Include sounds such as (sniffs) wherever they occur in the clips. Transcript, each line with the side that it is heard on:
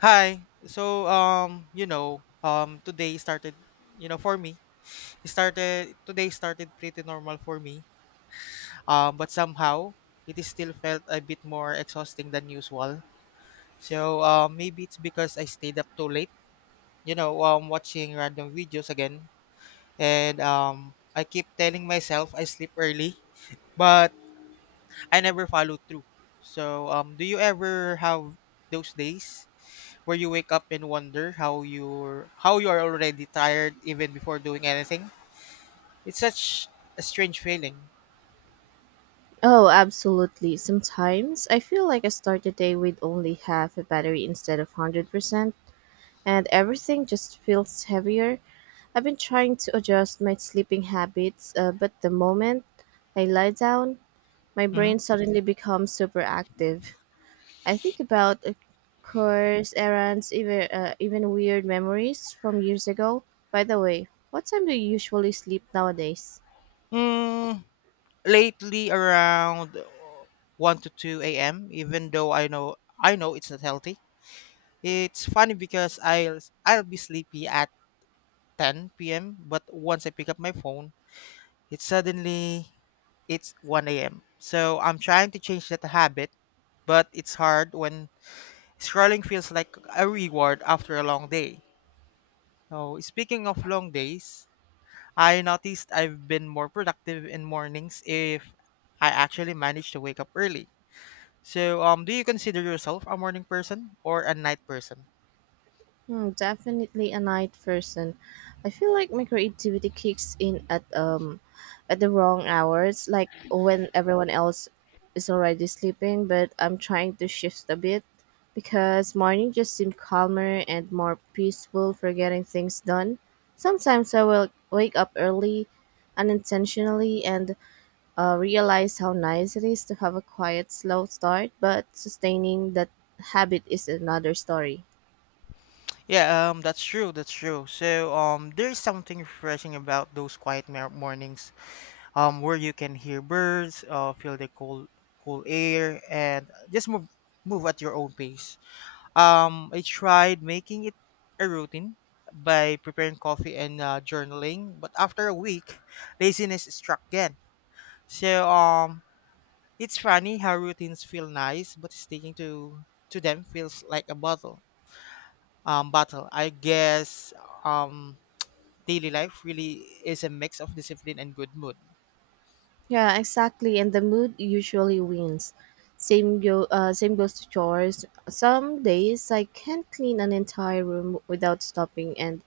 left: Hi. Today started, for me. It started today started pretty normal for me. But somehow it is still felt a bit more exhausting than usual. So maybe it's because I stayed up too late, watching random videos again and I keep telling myself I sleep early, but I never follow through. So do you ever have those days where you wake up and wonder how you are already tired even before doing anything? It's such a strange feeling.
right: Oh, absolutely. Sometimes I feel like I start the day with only half a battery instead of 100%, and everything just feels heavier. I've been trying to adjust my sleeping habits, but the moment I lie down, my
left: Hmm.
right: brain suddenly becomes super active. I think about course errands, even weird memories from years ago. By the way, what time do you usually sleep nowadays?
left: Mm, lately, around one to two a.m. Even though I know it's not healthy. It's funny because I'll be sleepy at ten p.m. But once I pick up my phone, it's suddenly it's one a.m. So I'm trying to change that habit, but it's hard when scrolling feels like a reward after a long day. So, speaking of long days, I noticed I've been more productive in mornings if I actually manage to wake up early. So, do you consider yourself a morning person or a night person?
right: Hmm, definitely a night person. I feel like my creativity kicks in at the wrong hours, like when everyone else is already sleeping, but I'm trying to shift a bit because morning just seem calmer and more peaceful for getting things done. Sometimes I will wake up early unintentionally and realize how nice it is to have a quiet, slow start, but sustaining that habit is another story.
left: Yeah, that's true. That's true. So, there's something refreshing about those quiet mornings, where you can hear birds, feel the cool air, and just move at your own pace. I tried making it a routine by preparing coffee and journaling, but after a week, laziness struck again. So um, it's funny how routines feel nice, but sticking to them feels like a bottle. Battle. I guess um, daily life really is a mix of discipline and good mood.
right: Yeah, exactly. And the mood usually wins. Same goes to chores. Some days I can't clean an entire room without stopping, and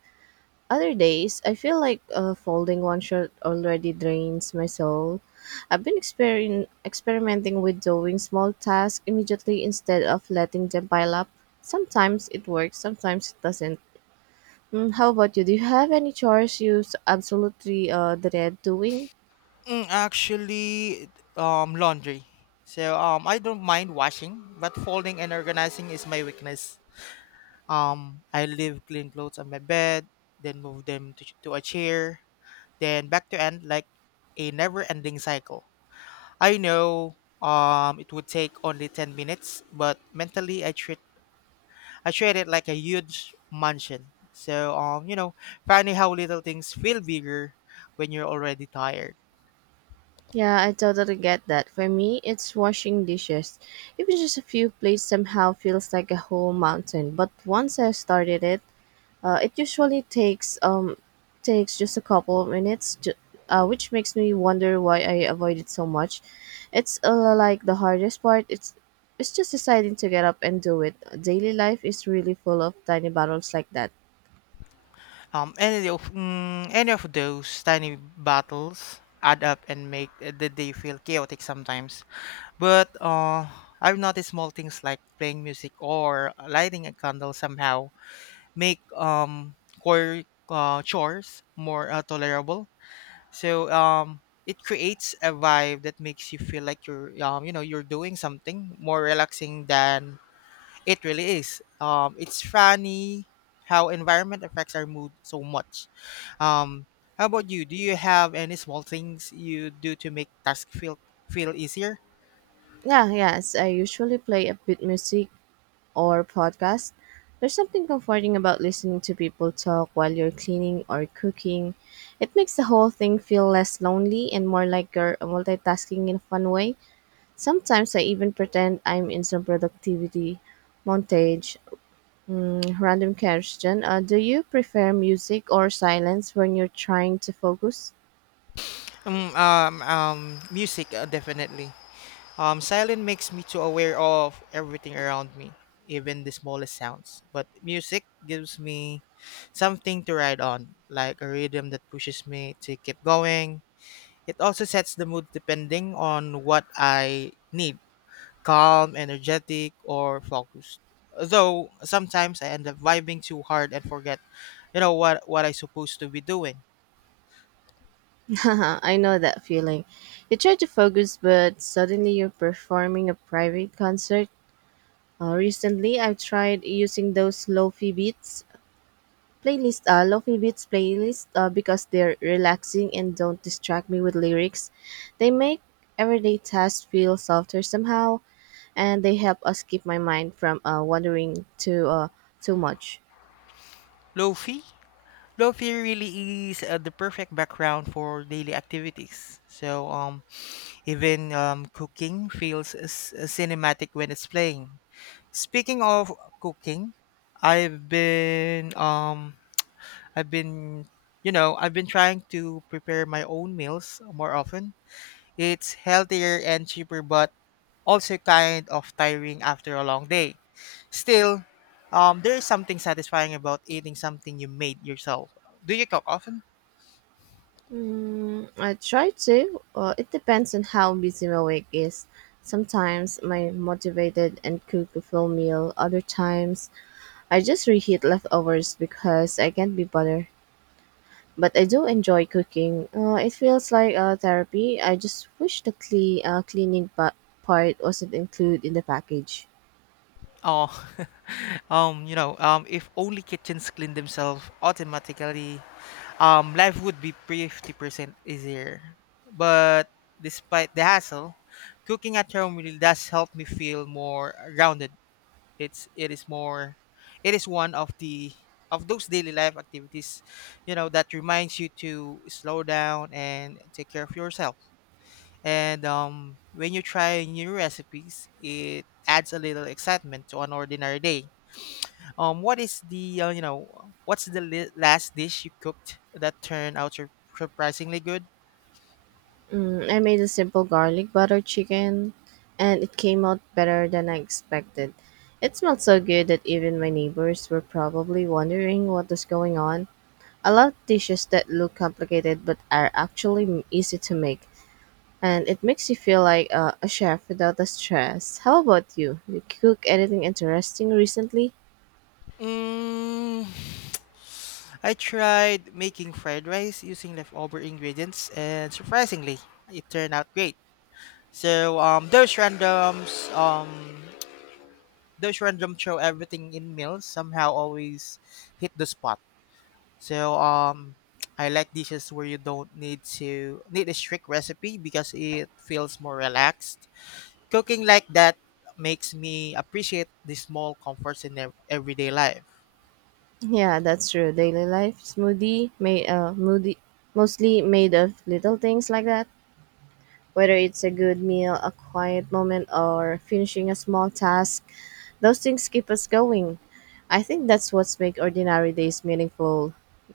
right: other days I feel like folding one shirt already drains my soul. I've been experin experimenting with doing small tasks immediately instead of letting them pile up. Sometimes it works, sometimes it doesn't. Mm, how about you? Do you have any chores you absolutely dread doing?
left: Mm, actually, laundry. I don't mind washing, but folding and organizing is my weakness. I leave clean clothes on my bed, then move them to a chair, then back to end like a never-ending cycle. I know it would take only 10 minutes, but mentally I treat it like a huge mansion. Funny how little things feel bigger when you're already tired.
right: Yeah, I totally get that. For me, it's washing dishes. Even just a few plates somehow feels like a whole mountain. But once I started it, it usually takes just a couple of minutes, which makes me wonder why I avoid it so much. It's like the hardest part. It's just deciding to get up and do it. Daily life is really full of tiny battles like that.
left: Any of those tiny battles add up and make the day feel chaotic sometimes. But I've noticed small things like playing music or lighting a candle somehow make core chores more tolerable. It creates a vibe that makes you feel like you're you know you're doing something more relaxing than it really is. It's funny how environment affects our mood so much. Um, how about you? Do you have any small things you do to make task feel easier?
right: Yeah, yes. I usually play a bit music or podcast. There's something comforting about listening to people talk while you're cleaning or cooking. It makes the whole thing feel less lonely and more like you're multitasking in a fun way. Sometimes I even pretend I'm in some productivity montage. Mm, random question. Do you prefer music or silence when you're trying to focus?
left: Um, um, um, Music, definitely. Silent makes me too aware of everything around me, even the smallest sounds. But music gives me something to ride on, like a rhythm that pushes me to keep going. It also sets the mood depending on what I need: calm, energetic, or focused. Though sometimes I end up vibing too hard and forget, what I supposed to be doing.
right: (laughs) I know that feeling. You try to focus, but suddenly you're performing a private concert. Recently, I've tried using those lofi beats playlist, because they're relaxing and don't distract me with lyrics. They make everyday tasks feel softer somehow, and they help us keep my mind from wandering to too much.
left: Lofi? Lofi really is the perfect background for daily activities. So even Cooking feels cinematic when it's playing. Speaking of cooking, I've been um, I've been, I've been trying to prepare my own meals more often. It's healthier and cheaper, but also kind of tiring after a long day. Still, there is something satisfying about eating something you made yourself. Do you cook often?
right: Mm, I try to. It depends on how busy my week is. Sometimes my motivated and cook a full meal. Other times I just reheat leftovers because I can't be bothered, but I do enjoy cooking. It feels like therapy. I just wish the cleaning part wasn't included in the package.
left: Oh, (laughs) if only kitchens clean themselves automatically, life would be 50% easier. But despite the hassle, cooking at home really does help me feel more grounded. It's it is more, it is one of those daily life activities, that reminds you to slow down and take care of yourself. And when you try new recipes, it adds a little excitement to an ordinary day. What's the last dish you cooked that turned out surprisingly good?
right: Mm, I made a simple garlic butter chicken, and it came out better than I expected. It smelled so good that even my neighbors were probably wondering what was going on. I love dishes that look complicated but are actually easy to make, and it makes you feel like a chef without the stress. How about you? Did you cook anything interesting recently?
left: Mm, (sighs) (sniffs) I tried making fried rice using leftover ingredients, and surprisingly, it turned out great. So those randoms (tsk) Those random throw everything in meals somehow always hit the spot. So um, (tsk) I like dishes where you don't need to need a strict recipe because it feels more relaxed. Cooking like that makes me appreciate the small comforts in everyday life.
right: Yeah, that's true. Daily life smoothie made moody, mostly made of little things like that. Whether it's a good meal, a quiet moment, or finishing a small task, those things keep us going. I think that's what's make ordinary days meaningful.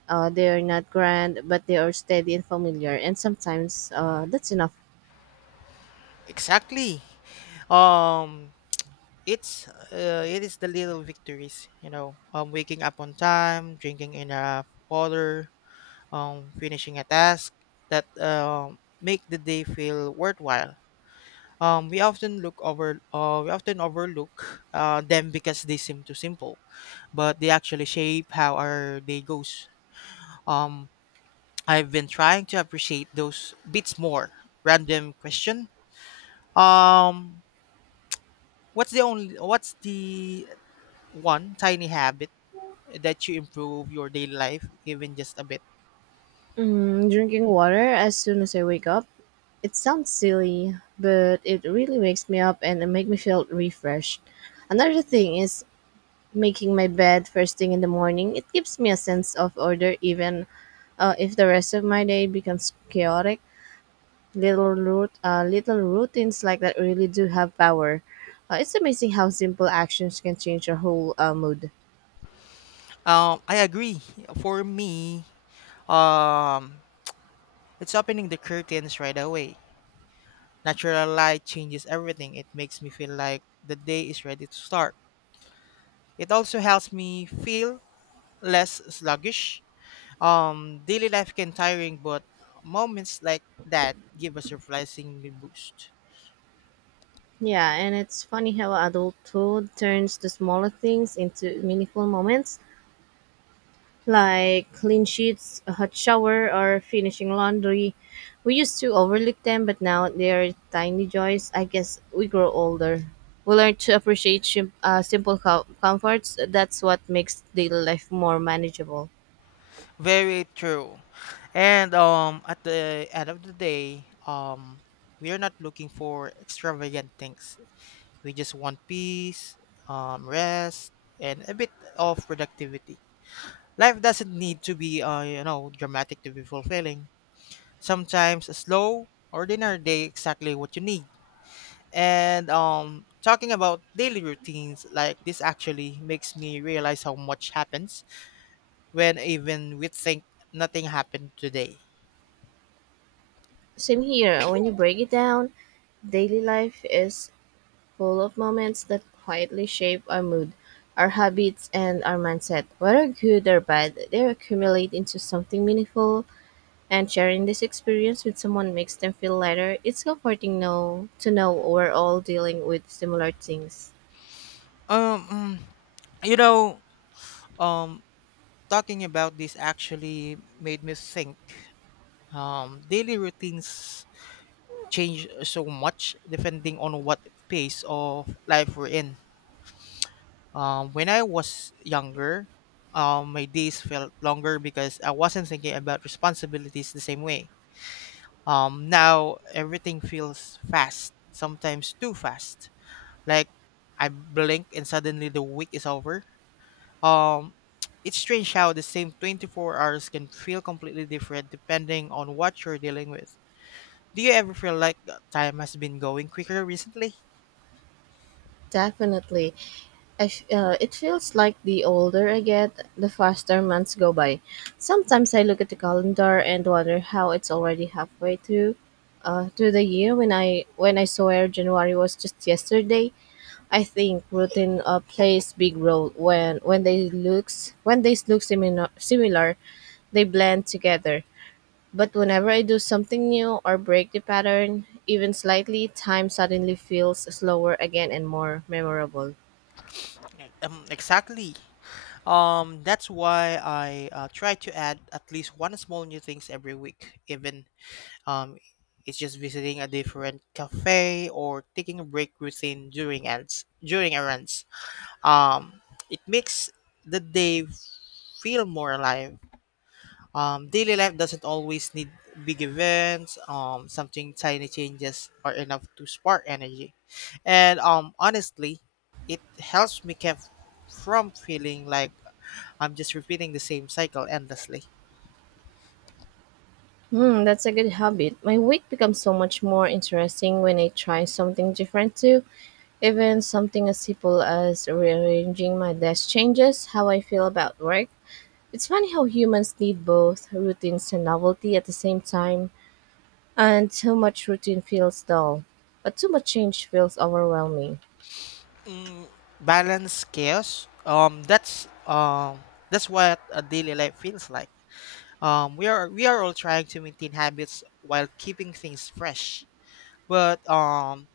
right: They are not grand, but they are steady and familiar, and sometimes that's enough.
left: Exactly. Um, it is the little victories, waking up on time, drinking enough water, finishing a task that make the day feel worthwhile. We often overlook them because they seem too simple, but they actually shape how our day goes. Um, I've been trying to appreciate those bits more. Random question. Um, what's the one tiny habit that you improve your daily life even just a bit?
right: Mm, drinking water as soon as I wake up. It sounds silly, but it really wakes me up and it makes me feel refreshed. Another thing is making my bed first thing in the morning. It gives me a sense of order, even if the rest of my day becomes chaotic. Little routines like that really do have power. It's amazing how simple actions can change your whole mood.
left: I agree. For me, um, it's opening the curtains right away. Natural light changes everything. It makes me feel like the day is ready to start. It also helps me feel less sluggish. Daily life can tiring, but moments like that give us a surprisingly boost.
right: Yeah, and it's funny how adulthood turns the smaller things into meaningful moments, like clean sheets, a hot shower, or finishing laundry. We used to overlook them, but now they're tiny joys. I guess we grow older. We learn to appreciate simple comforts. That's what makes daily life more manageable.
left: Very true. And at the end of the day, we are not looking for extravagant things. We just want peace, rest, and a bit of productivity. Life doesn't need to be, dramatic to be fulfilling. Sometimes a slow, ordinary day exactly what you need. And talking about daily routines, like this actually makes me realize how much happens when even we think nothing happened today.
right: Same here. When you break it down, daily life is full of moments that quietly shape our mood, our habits, and our mindset. Whether good or bad, they accumulate into something meaningful, and sharing this experience with someone makes them feel lighter. It's comforting know to know we're all dealing with similar things.
left: Um, mm, you know, um, Talking about this actually made me think. Daily routines change so much depending on what phase of life we're in. When I was younger, my days felt longer because I wasn't thinking about responsibilities the same way. Now everything feels fast, sometimes too fast. Like I blink and suddenly the week is over. Um, (tsk) it's strange how the same 24 hours can feel completely different depending on what you're dealing with. Do you ever feel like the time has been going quicker recently?
right: Definitely, it feels like the older I get, the faster months go by. Sometimes I look at the calendar and wonder how it's already halfway through, through the year. When I swear January was just yesterday, I think routine plays big role when they look similar they blend together. But whenever I do something new or break the pattern, even slightly, time suddenly feels slower again and more memorable.
left: Like, exactly. That's why I try to add at least one small new things every week. Even um, it's just visiting a different cafe or taking a break routine during ends during errands. Um, it makes the day feel more alive. Daily life doesn't always need big events. Something tiny changes are enough to spark energy, and honestly, it helps me keep from feeling like I'm just repeating the same cycle endlessly.
right: Hmm, that's a good habit. My week becomes so much more interesting when I try something different too. Even something as simple as rearranging my desk changes how I feel about work. It's funny how humans need both routines and novelty at the same time, and too much routine feels dull, but too much change feels overwhelming.
left: Balance, chaos. That's what a daily life feels like. We are all trying to maintain habits while keeping things fresh, but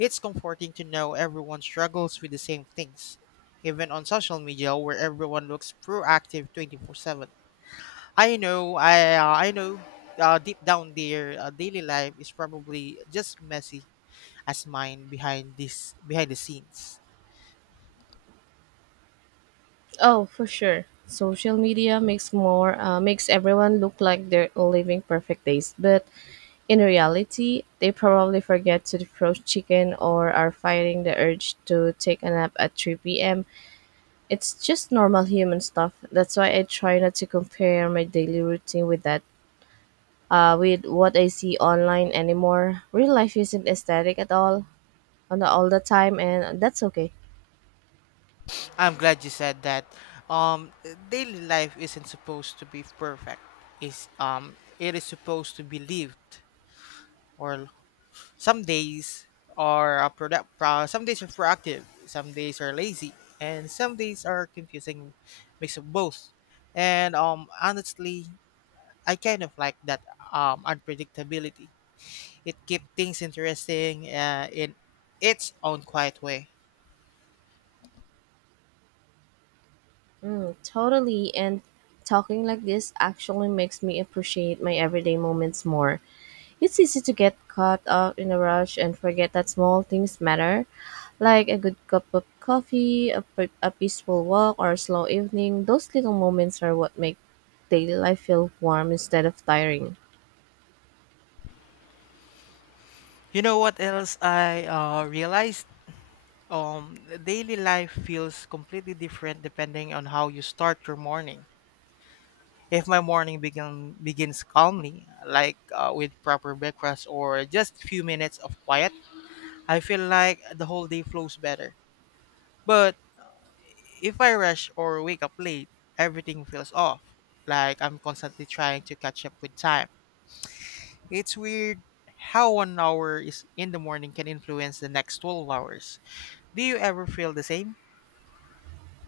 left: it's comforting to know everyone struggles with the same things, even on social media where everyone looks proactive 24/7. I know, deep down their daily life is probably just messy as mine behind the scenes.
right: Oh, for sure. Social media makes everyone look like they're living perfect days, but in reality, they probably forget to defrost chicken or are fighting the urge to take a nap at 3 p.m. It's just normal human stuff. That's why I try not to compare my daily routine with what I see online anymore. Real life isn't aesthetic at all, all the time, and that's okay.
left: I'm glad you said that. Um, Daily life isn't supposed to be perfect. Is It is supposed to be lived. Or some days are product some days are proactive, some days are lazy, and some days are confusing mix of both. And honestly, I kind of like that unpredictability. It keeps things interesting in its own quiet way.
right: Mm, totally. And talking like this actually makes me appreciate my everyday moments more. It's easy to get caught up in a rush and forget that small things matter, like a good cup of coffee, a peaceful walk, or a slow evening. Those little moments are what make daily life feel warm instead of tiring.
left: You know what else I realized? um Daily life feels completely different depending on how you start your morning. If my morning begins calmly, like with proper breakfast or just few minutes of quiet, I feel like the whole day flows better. But if I rush or wake up late, everything feels off, like I'm constantly trying to catch up with time. It's weird how one hour is in the morning can influence the next 12 hours. Do you ever feel the same?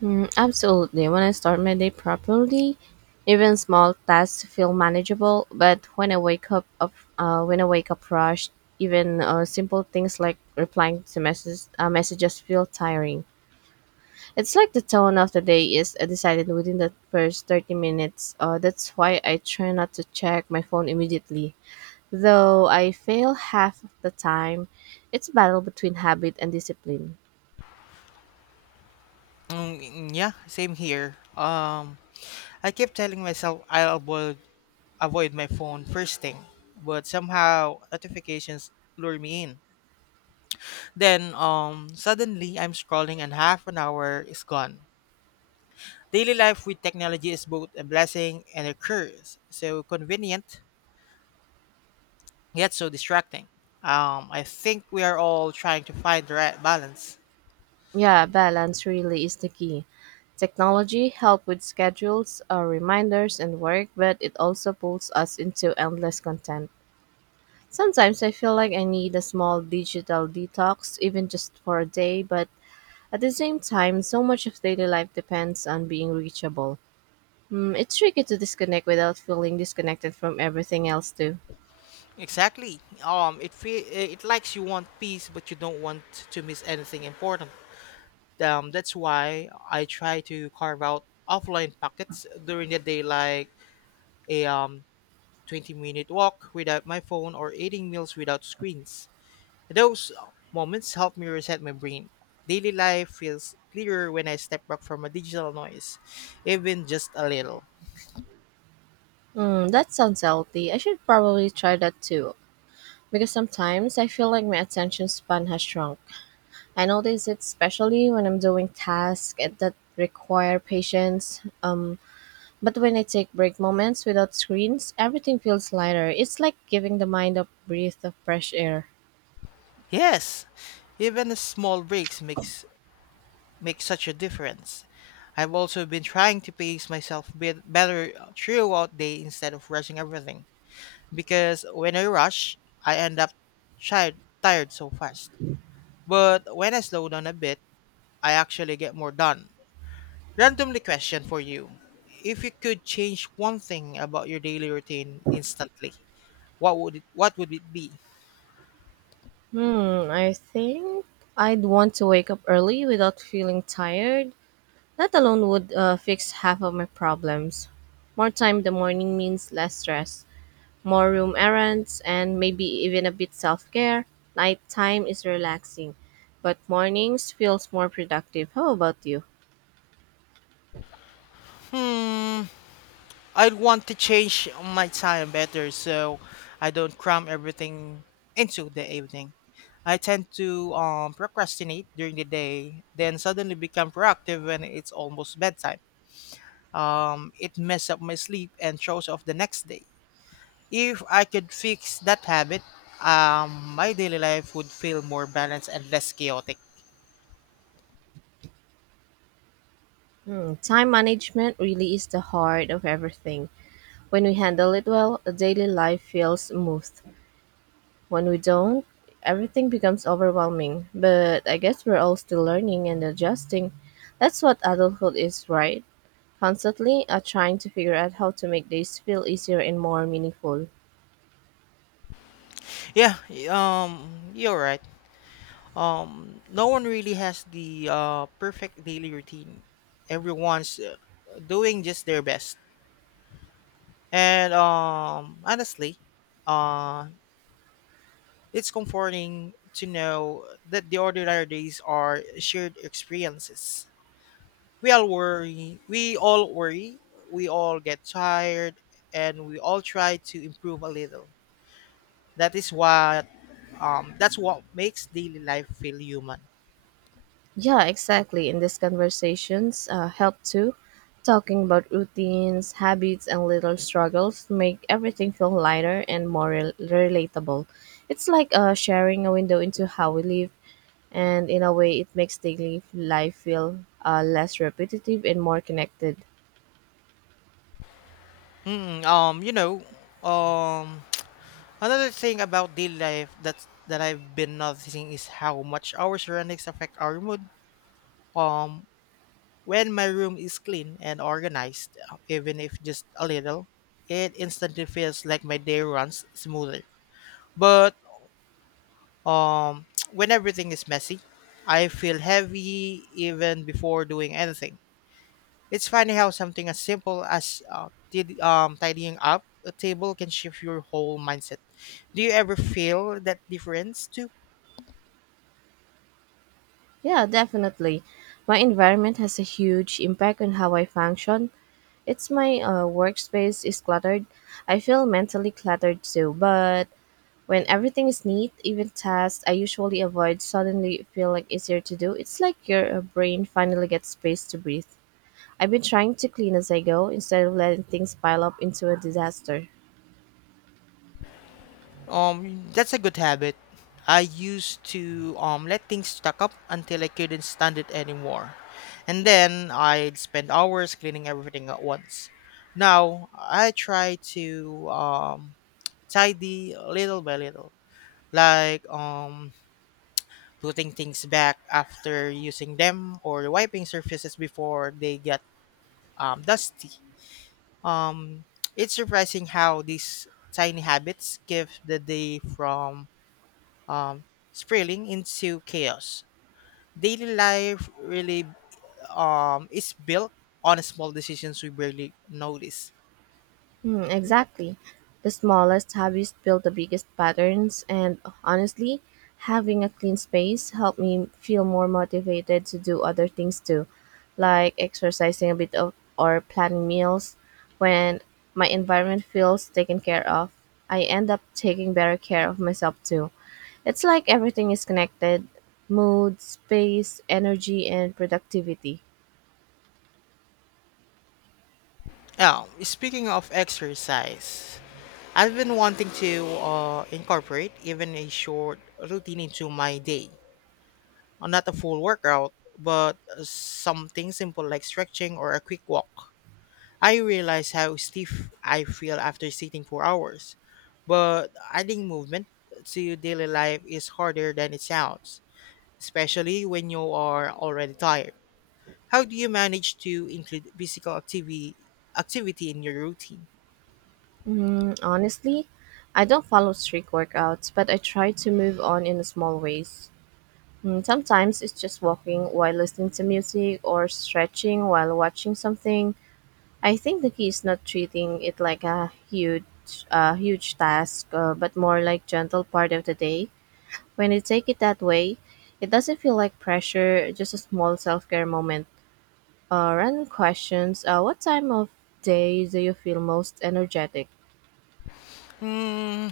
right: Mm, absolutely. When I start my day properly, even small tasks feel manageable. But when I wake up rushed, even simple things like replying to messages feel tiring. It's like the tone of the day is decided within the first 30 minutes. That's why I try not to check my phone immediately. Though I fail half of the time, it's a battle between habit and discipline.
left: Yeah, same here. I keep telling myself I'll avoid my phone first thing, but somehow notifications lure me in. Then suddenly I'm scrolling and half an hour is gone. Daily life with technology is both a blessing and a curse. So convenient yet so distracting. I think we are all trying to find the right balance.
right: Yeah, balance really is the key. Technology help with schedules, reminders, and work, but it also pulls us into endless content. Sometimes I feel like I need a small digital detox, even just for a day, but at the same time, so much of daily life depends on being reachable. Mm, it's tricky to disconnect without feeling disconnected from everything else, too.
left: Exactly. It likes you want peace but you don't want to miss anything important. That's why I try to carve out offline pockets during the day, like a 20-minute walk without my phone or eating meals without screens. Those Moments help me reset my brain. Daily life feels clearer when I step back from a digital noise, even just a little.
right: Mm, that sounds healthy. I should probably try that too, because sometimes I feel like my attention span has shrunk. I notice it especially when I'm doing tasks that require patience. But when I take break moments without screens, everything feels lighter. It's like giving the mind a breath of fresh air.
left: Yes, even small breaks makes make such a difference. I've also been trying to pace myself bit better throughout day instead of rushing everything because when I rush, I end up tired so fast. But when I slow down a bit, I actually get more done. Randomly question for you. If you could change one thing about your daily routine instantly, what would it be?
right: Hmm, I think I'd want to wake up early without feeling tired. That alone would fix half of my problems. More time in the morning means less stress, more room errands, and maybe even a bit self care. Nighttime is relaxing, but mornings feels more productive. How about you?
left: Hmm I'd want to change my time better so I don't cram everything into the evening. I tend to procrastinate during the day, then suddenly become proactive when it's almost bedtime. It messes up my sleep and throws off the next day. If I could fix that habit, my daily life would feel more balanced and less chaotic.
right: Hmm, time management really is the heart of everything. When we handle it well, a daily life feels smooth. When we don't, everything becomes overwhelming. But I guess we're all still learning and adjusting. That's what adulthood is, right? Constantly trying to figure out how to make days feel easier and more meaningful.
left: Yeah, you're right. No one really has the perfect daily routine. Everyone's doing just their best. And honestly, uh, it's comforting to know that the ordinary days are shared experiences. We all worry, we all get tired, and we all try to improve a little. That is what that's what makes daily life feel human.
right: Yeah, exactly. In these conversations, help too. Talking about routines, habits, and little struggles make everything feel lighter and more relatable. It's like sharing a window into how we live, and in a way, it makes daily life feel less repetitive and more connected.
left: Mm, um, you know, um, (tsk) Another thing about daily life that I've been noticing is how much our surroundings affect our mood. Um, when my room is clean and organized, even if just a little, it instantly feels like my day runs smoother. But (tsk) when everything is messy, I feel heavy even before doing anything. It's funny how something as simple as tidying up a table can shift your whole mindset. Do you ever feel that difference too?
right: Yeah, definitely. My environment has a huge impact on how I function. It's my workspace is cluttered. I feel mentally cluttered too, but when everything is neat, even tasks I usually avoid suddenly feel like easier to do. It's like your brain finally gets space to breathe. I've been trying to clean as I go instead of letting things pile up into a disaster.
left: That's a good habit. I used to let things stack up until I couldn't stand it anymore. And then I'd spend hours cleaning everything at once. Now I try to tidy little by little, like putting things back after using them or wiping surfaces before they get dusty. Um, it's surprising how these tiny habits give the day from um, spiraling into chaos. Daily life really is built on small decisions we barely notice.
right: Hmm, exactly. The smallest hobbies build the biggest patterns, and honestly, having a clean space helped me feel more motivated to do other things too, like exercising a bit of, or planning meals. When my environment feels taken care of, I end up taking better care of myself too. It's like everything is connected mood, space, energy, and productivity.
left: Now, speaking of exercise, I've been wanting to incorporate even a short routine into my day. Not a full workout, but something simple like stretching or a quick walk. I realize how stiff I feel after sitting for hours, but adding movement to your daily life is harder than it sounds, especially when you are already tired. How do you manage to include physical activity in your routine?
right: Honestly, I don't follow strict workouts, but I try to move on in small ways. Sometimes it's just walking while listening to music or stretching while watching something. I think the key is not treating it like a huge task, but more like gentle part of the day. When you take it that way, it doesn't feel like pressure, just a small self-care moment. Random questions. What time of day do you feel most energetic?
left: Hmm,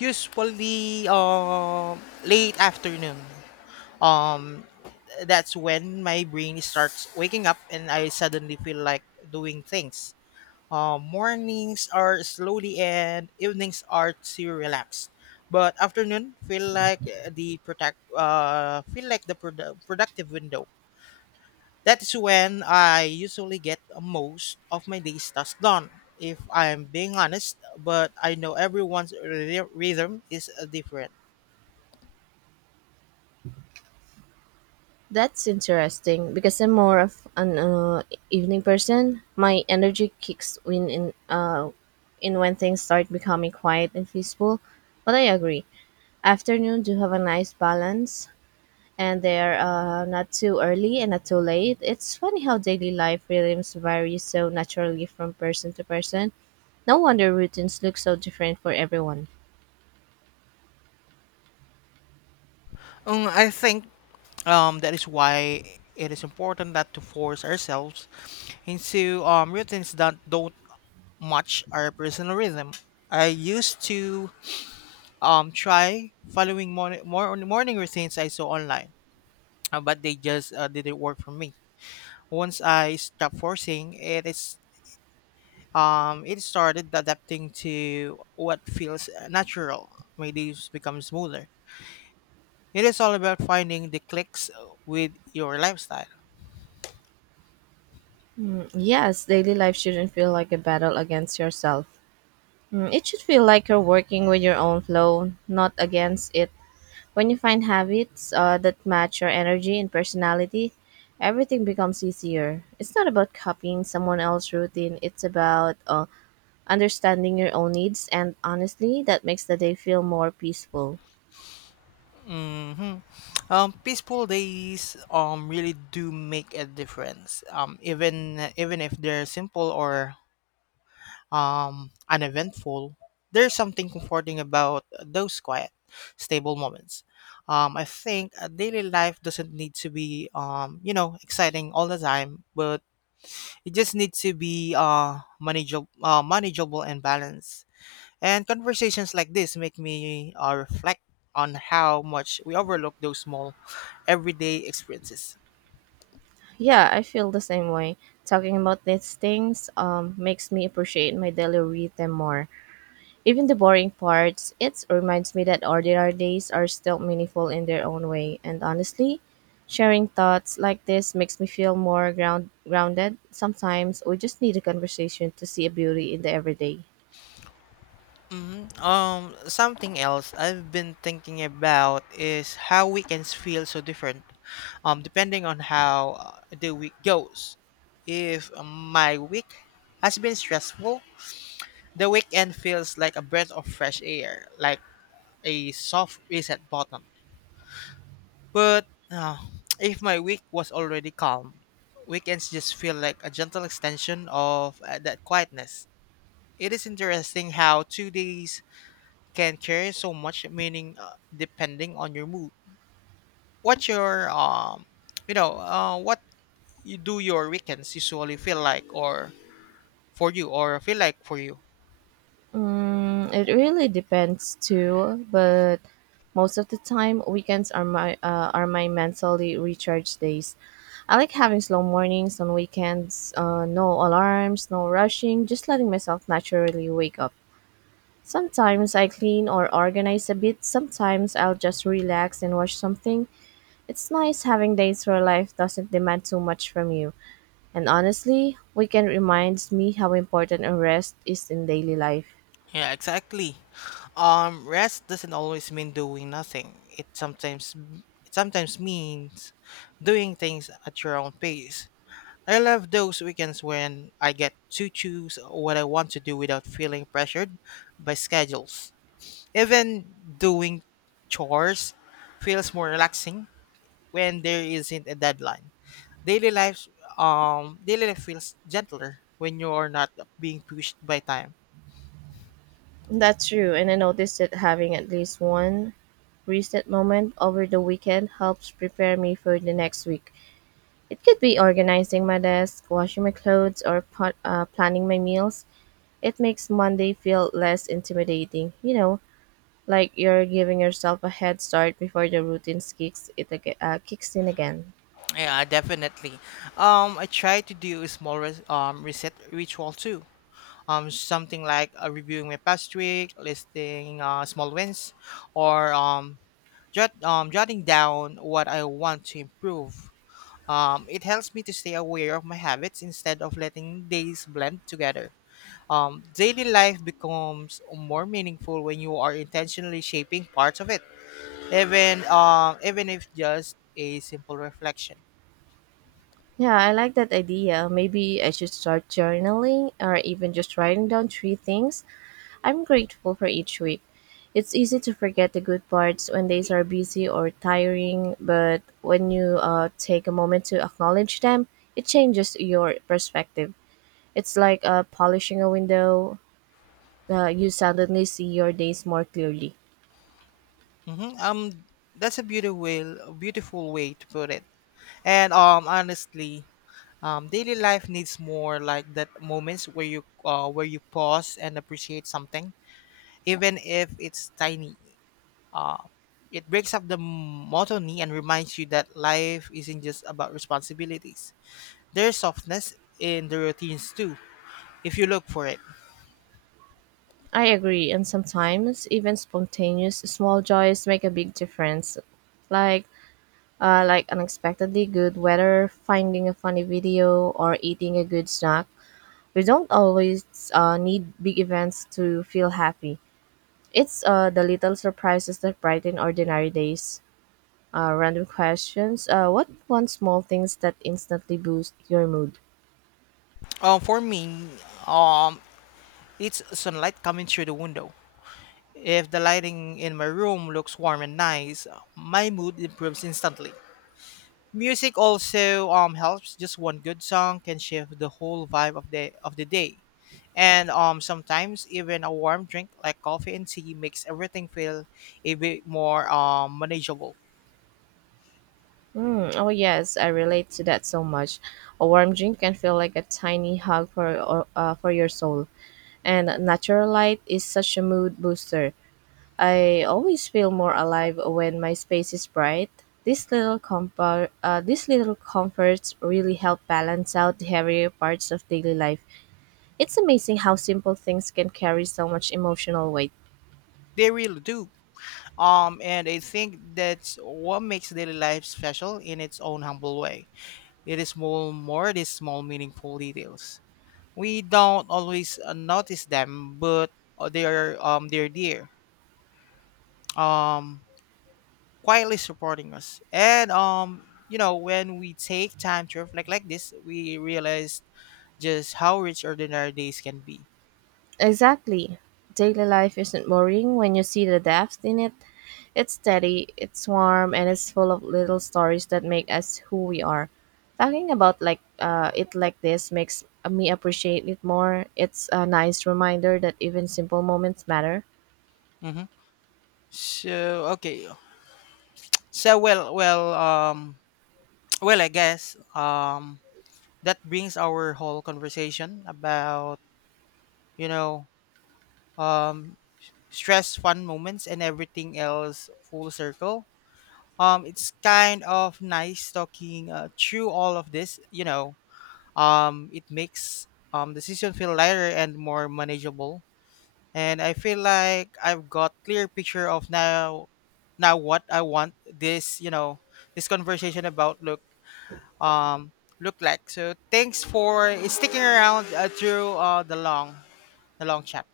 left: Usually, late afternoon. Um, that's when my brain starts waking up and I suddenly feel like doing things. Mornings are slowly and evenings are too relaxed. But afternoon feel like the productive window. That is when I usually get most of my day's tasks done. If I'm being honest, but I know everyone's rhythm is different.
right: That's interesting because I'm more of an evening person. My energy kicks uh, in when things start becoming quiet and peaceful. But I agree, afternoon do have a nice balance, and they're not too early and not too late. It's funny how daily life rhythms vary so naturally from person to person. No wonder routines look so different for everyone.
left: I think that is why it is important that to force ourselves into routines that don't match our personal rhythm. I used to more morning routines I saw online, but they just didn't work for me. Once I stopped forcing, it started adapting to what feels natural. My days become smoother. It is all about finding the clicks with your lifestyle.
right: Yes, daily life shouldn't feel like a battle against yourself. It should feel like you're working with your own flow, not against it. When you find habits that match your energy and personality, everything becomes easier. It's not about copying someone else's routine, it's about understanding your own needs, and honestly, that makes the day feel more peaceful.
left: hmm Peaceful days really do make a difference. Even even if they're simple or uneventful, there's something comforting about those quiet, stable moments. I think daily life doesn't need to be exciting all the time, but it just needs to be manageable and balanced. And conversations like this make me reflect on how much we overlook those small everyday experiences.
right: Yeah, I feel the same way. Talking about these things makes me appreciate my daily rhythm more. Even the boring parts, it reminds me that ordinary days are still meaningful in their own way. And honestly, sharing thoughts like this makes me feel more grounded. Sometimes we just need a conversation to see a beauty in the everyday.
left: Mhm. Something else I've been thinking about is how weekends feel so different depending on how the week goes. If my week has been stressful, the weekend feels like a breath of fresh air, like a soft reset button. But (tsk) if my week was already calm, weekends just feel like a gentle extension of that quietness. It is interesting how 2 days can carry so much meaning depending on your mood. What your you know, what you do your weekends usually feel like, or for you, or feel like for you.
right: It really depends too, but most of the time, weekends are my mentally recharge days. I like having slow mornings on weekends, no alarms, no rushing, just letting myself naturally wake up. Sometimes I clean or organize a bit, sometimes I'll just relax and watch something. It's nice having days where life doesn't demand too much from you. And honestly, weekend reminds me how important a rest is in daily life.
left: Yeah, exactly. Rest doesn't always mean doing nothing. It sometimes means doing things at your own pace. I love those weekends when I get to choose what I want to do without feeling pressured by schedules. Even doing chores feels more relaxing when there isn't a deadline. Daily life Daily life feels gentler when you're not being pushed by time.
right: That's true, and I noticed that having at least one reset moment over the weekend helps prepare me for the next week. It could be organizing my desk, washing my clothes, or planning my meals. It makes Monday feel less intimidating. You know, like you're giving yourself a head start before the routine kicks in again.
left: Yeah, definitely. I try to do a small reset ritual too, something like reviewing my past week, listing small wins, or jotting down what I want to improve. It helps me to stay aware of my habits instead of letting days blend together. Daily life becomes more meaningful when you are intentionally shaping parts of it, even if just a simple reflection.
right: Yeah, I like that idea. Maybe I should start journaling or even just writing down three things I'm grateful for each week. It's easy to forget the good parts when days are busy or tiring, but when you take a moment to acknowledge them, it changes your perspective. It's like polishing a window. You suddenly see your days more clearly.
left: Hmm that's a beautiful way to put it. And honestly, daily life needs more like that moments where you pause and appreciate something, even if it's tiny. Uh, it breaks up the monotony and reminds you that life isn't just about responsibilities. There's softness in the routines too, if you look for it.
right: I agree, and sometimes even spontaneous small joys make a big difference. Like like unexpectedly good weather, finding a funny video, or eating a good snack. We don't always need big events to feel happy. It's the little surprises that brighten ordinary days. Random questions. What one small things that instantly boost your mood?
left: For me, um, it's sunlight coming through the window. If the lighting in my room looks warm and nice, my mood improves instantly. Music also helps. Just one good song can shift the whole vibe of the day. And sometimes even a warm drink like coffee and tea makes everything feel a bit more manageable.
right: Oh yes, I relate to that so much. A warm drink can feel like a tiny hug for your soul, and natural light is such a mood booster. I always feel more alive when my space is bright. These little comforts really help balance out the heavier parts of daily life. It's amazing how simple things can carry so much emotional weight.
left: They really do. And I think that's what makes daily life special in its own humble way. It is more these small meaningful details. We don't always notice them, but they're dear. Um Quietly supporting us. And you know, when we take time to reflect like this, we realize just how rich ordinary days can be.
right: Exactly. Daily life isn't boring when you see the depth in it. It's steady, it's warm, and it's full of little stories that make us who we are. Talking about like it like this makes me appreciate it more. It's a nice reminder that even simple moments matter.
left: Mm-hmm. So okay. So well, well, um, (tsk) I guess that brings our whole conversation about you know um stress fun moments and everything else full circle. It's kind of nice talking through all of this, you know. It makes decision feel lighter and more manageable, and I feel like I've got clear picture of now what I want this, you know, this conversation about um, look like. So thanks for sticking around through the long chat.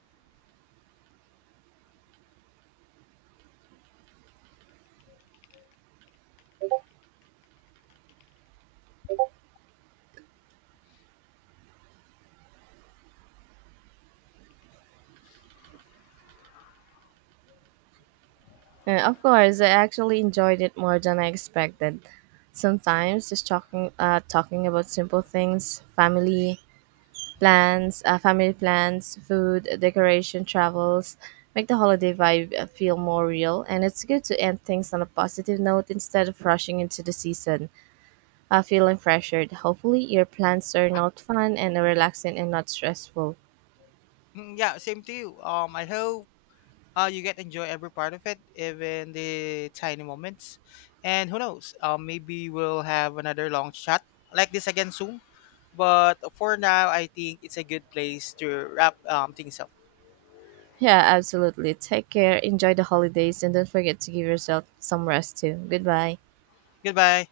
right: And of course, I actually enjoyed it more than I expected. Sometimes just talking about simple things, family, plans, family plans, food, decoration, travels make the holiday vibe feel more real, and it's good to end things on a positive note instead of rushing into the season, feeling pressured. Hopefully, your plans turn out fun and relaxing and not stressful.
left: Yeah, same to you. I hope you get enjoy every part of it, even the tiny moments. And who knows? Maybe we'll have another long chat like this again soon. But for now, I think it's a good place to wrap things up.
right: Yeah, absolutely. Take care, enjoy the holidays, and don't forget to give yourself some rest too. Goodbye.
left: Goodbye.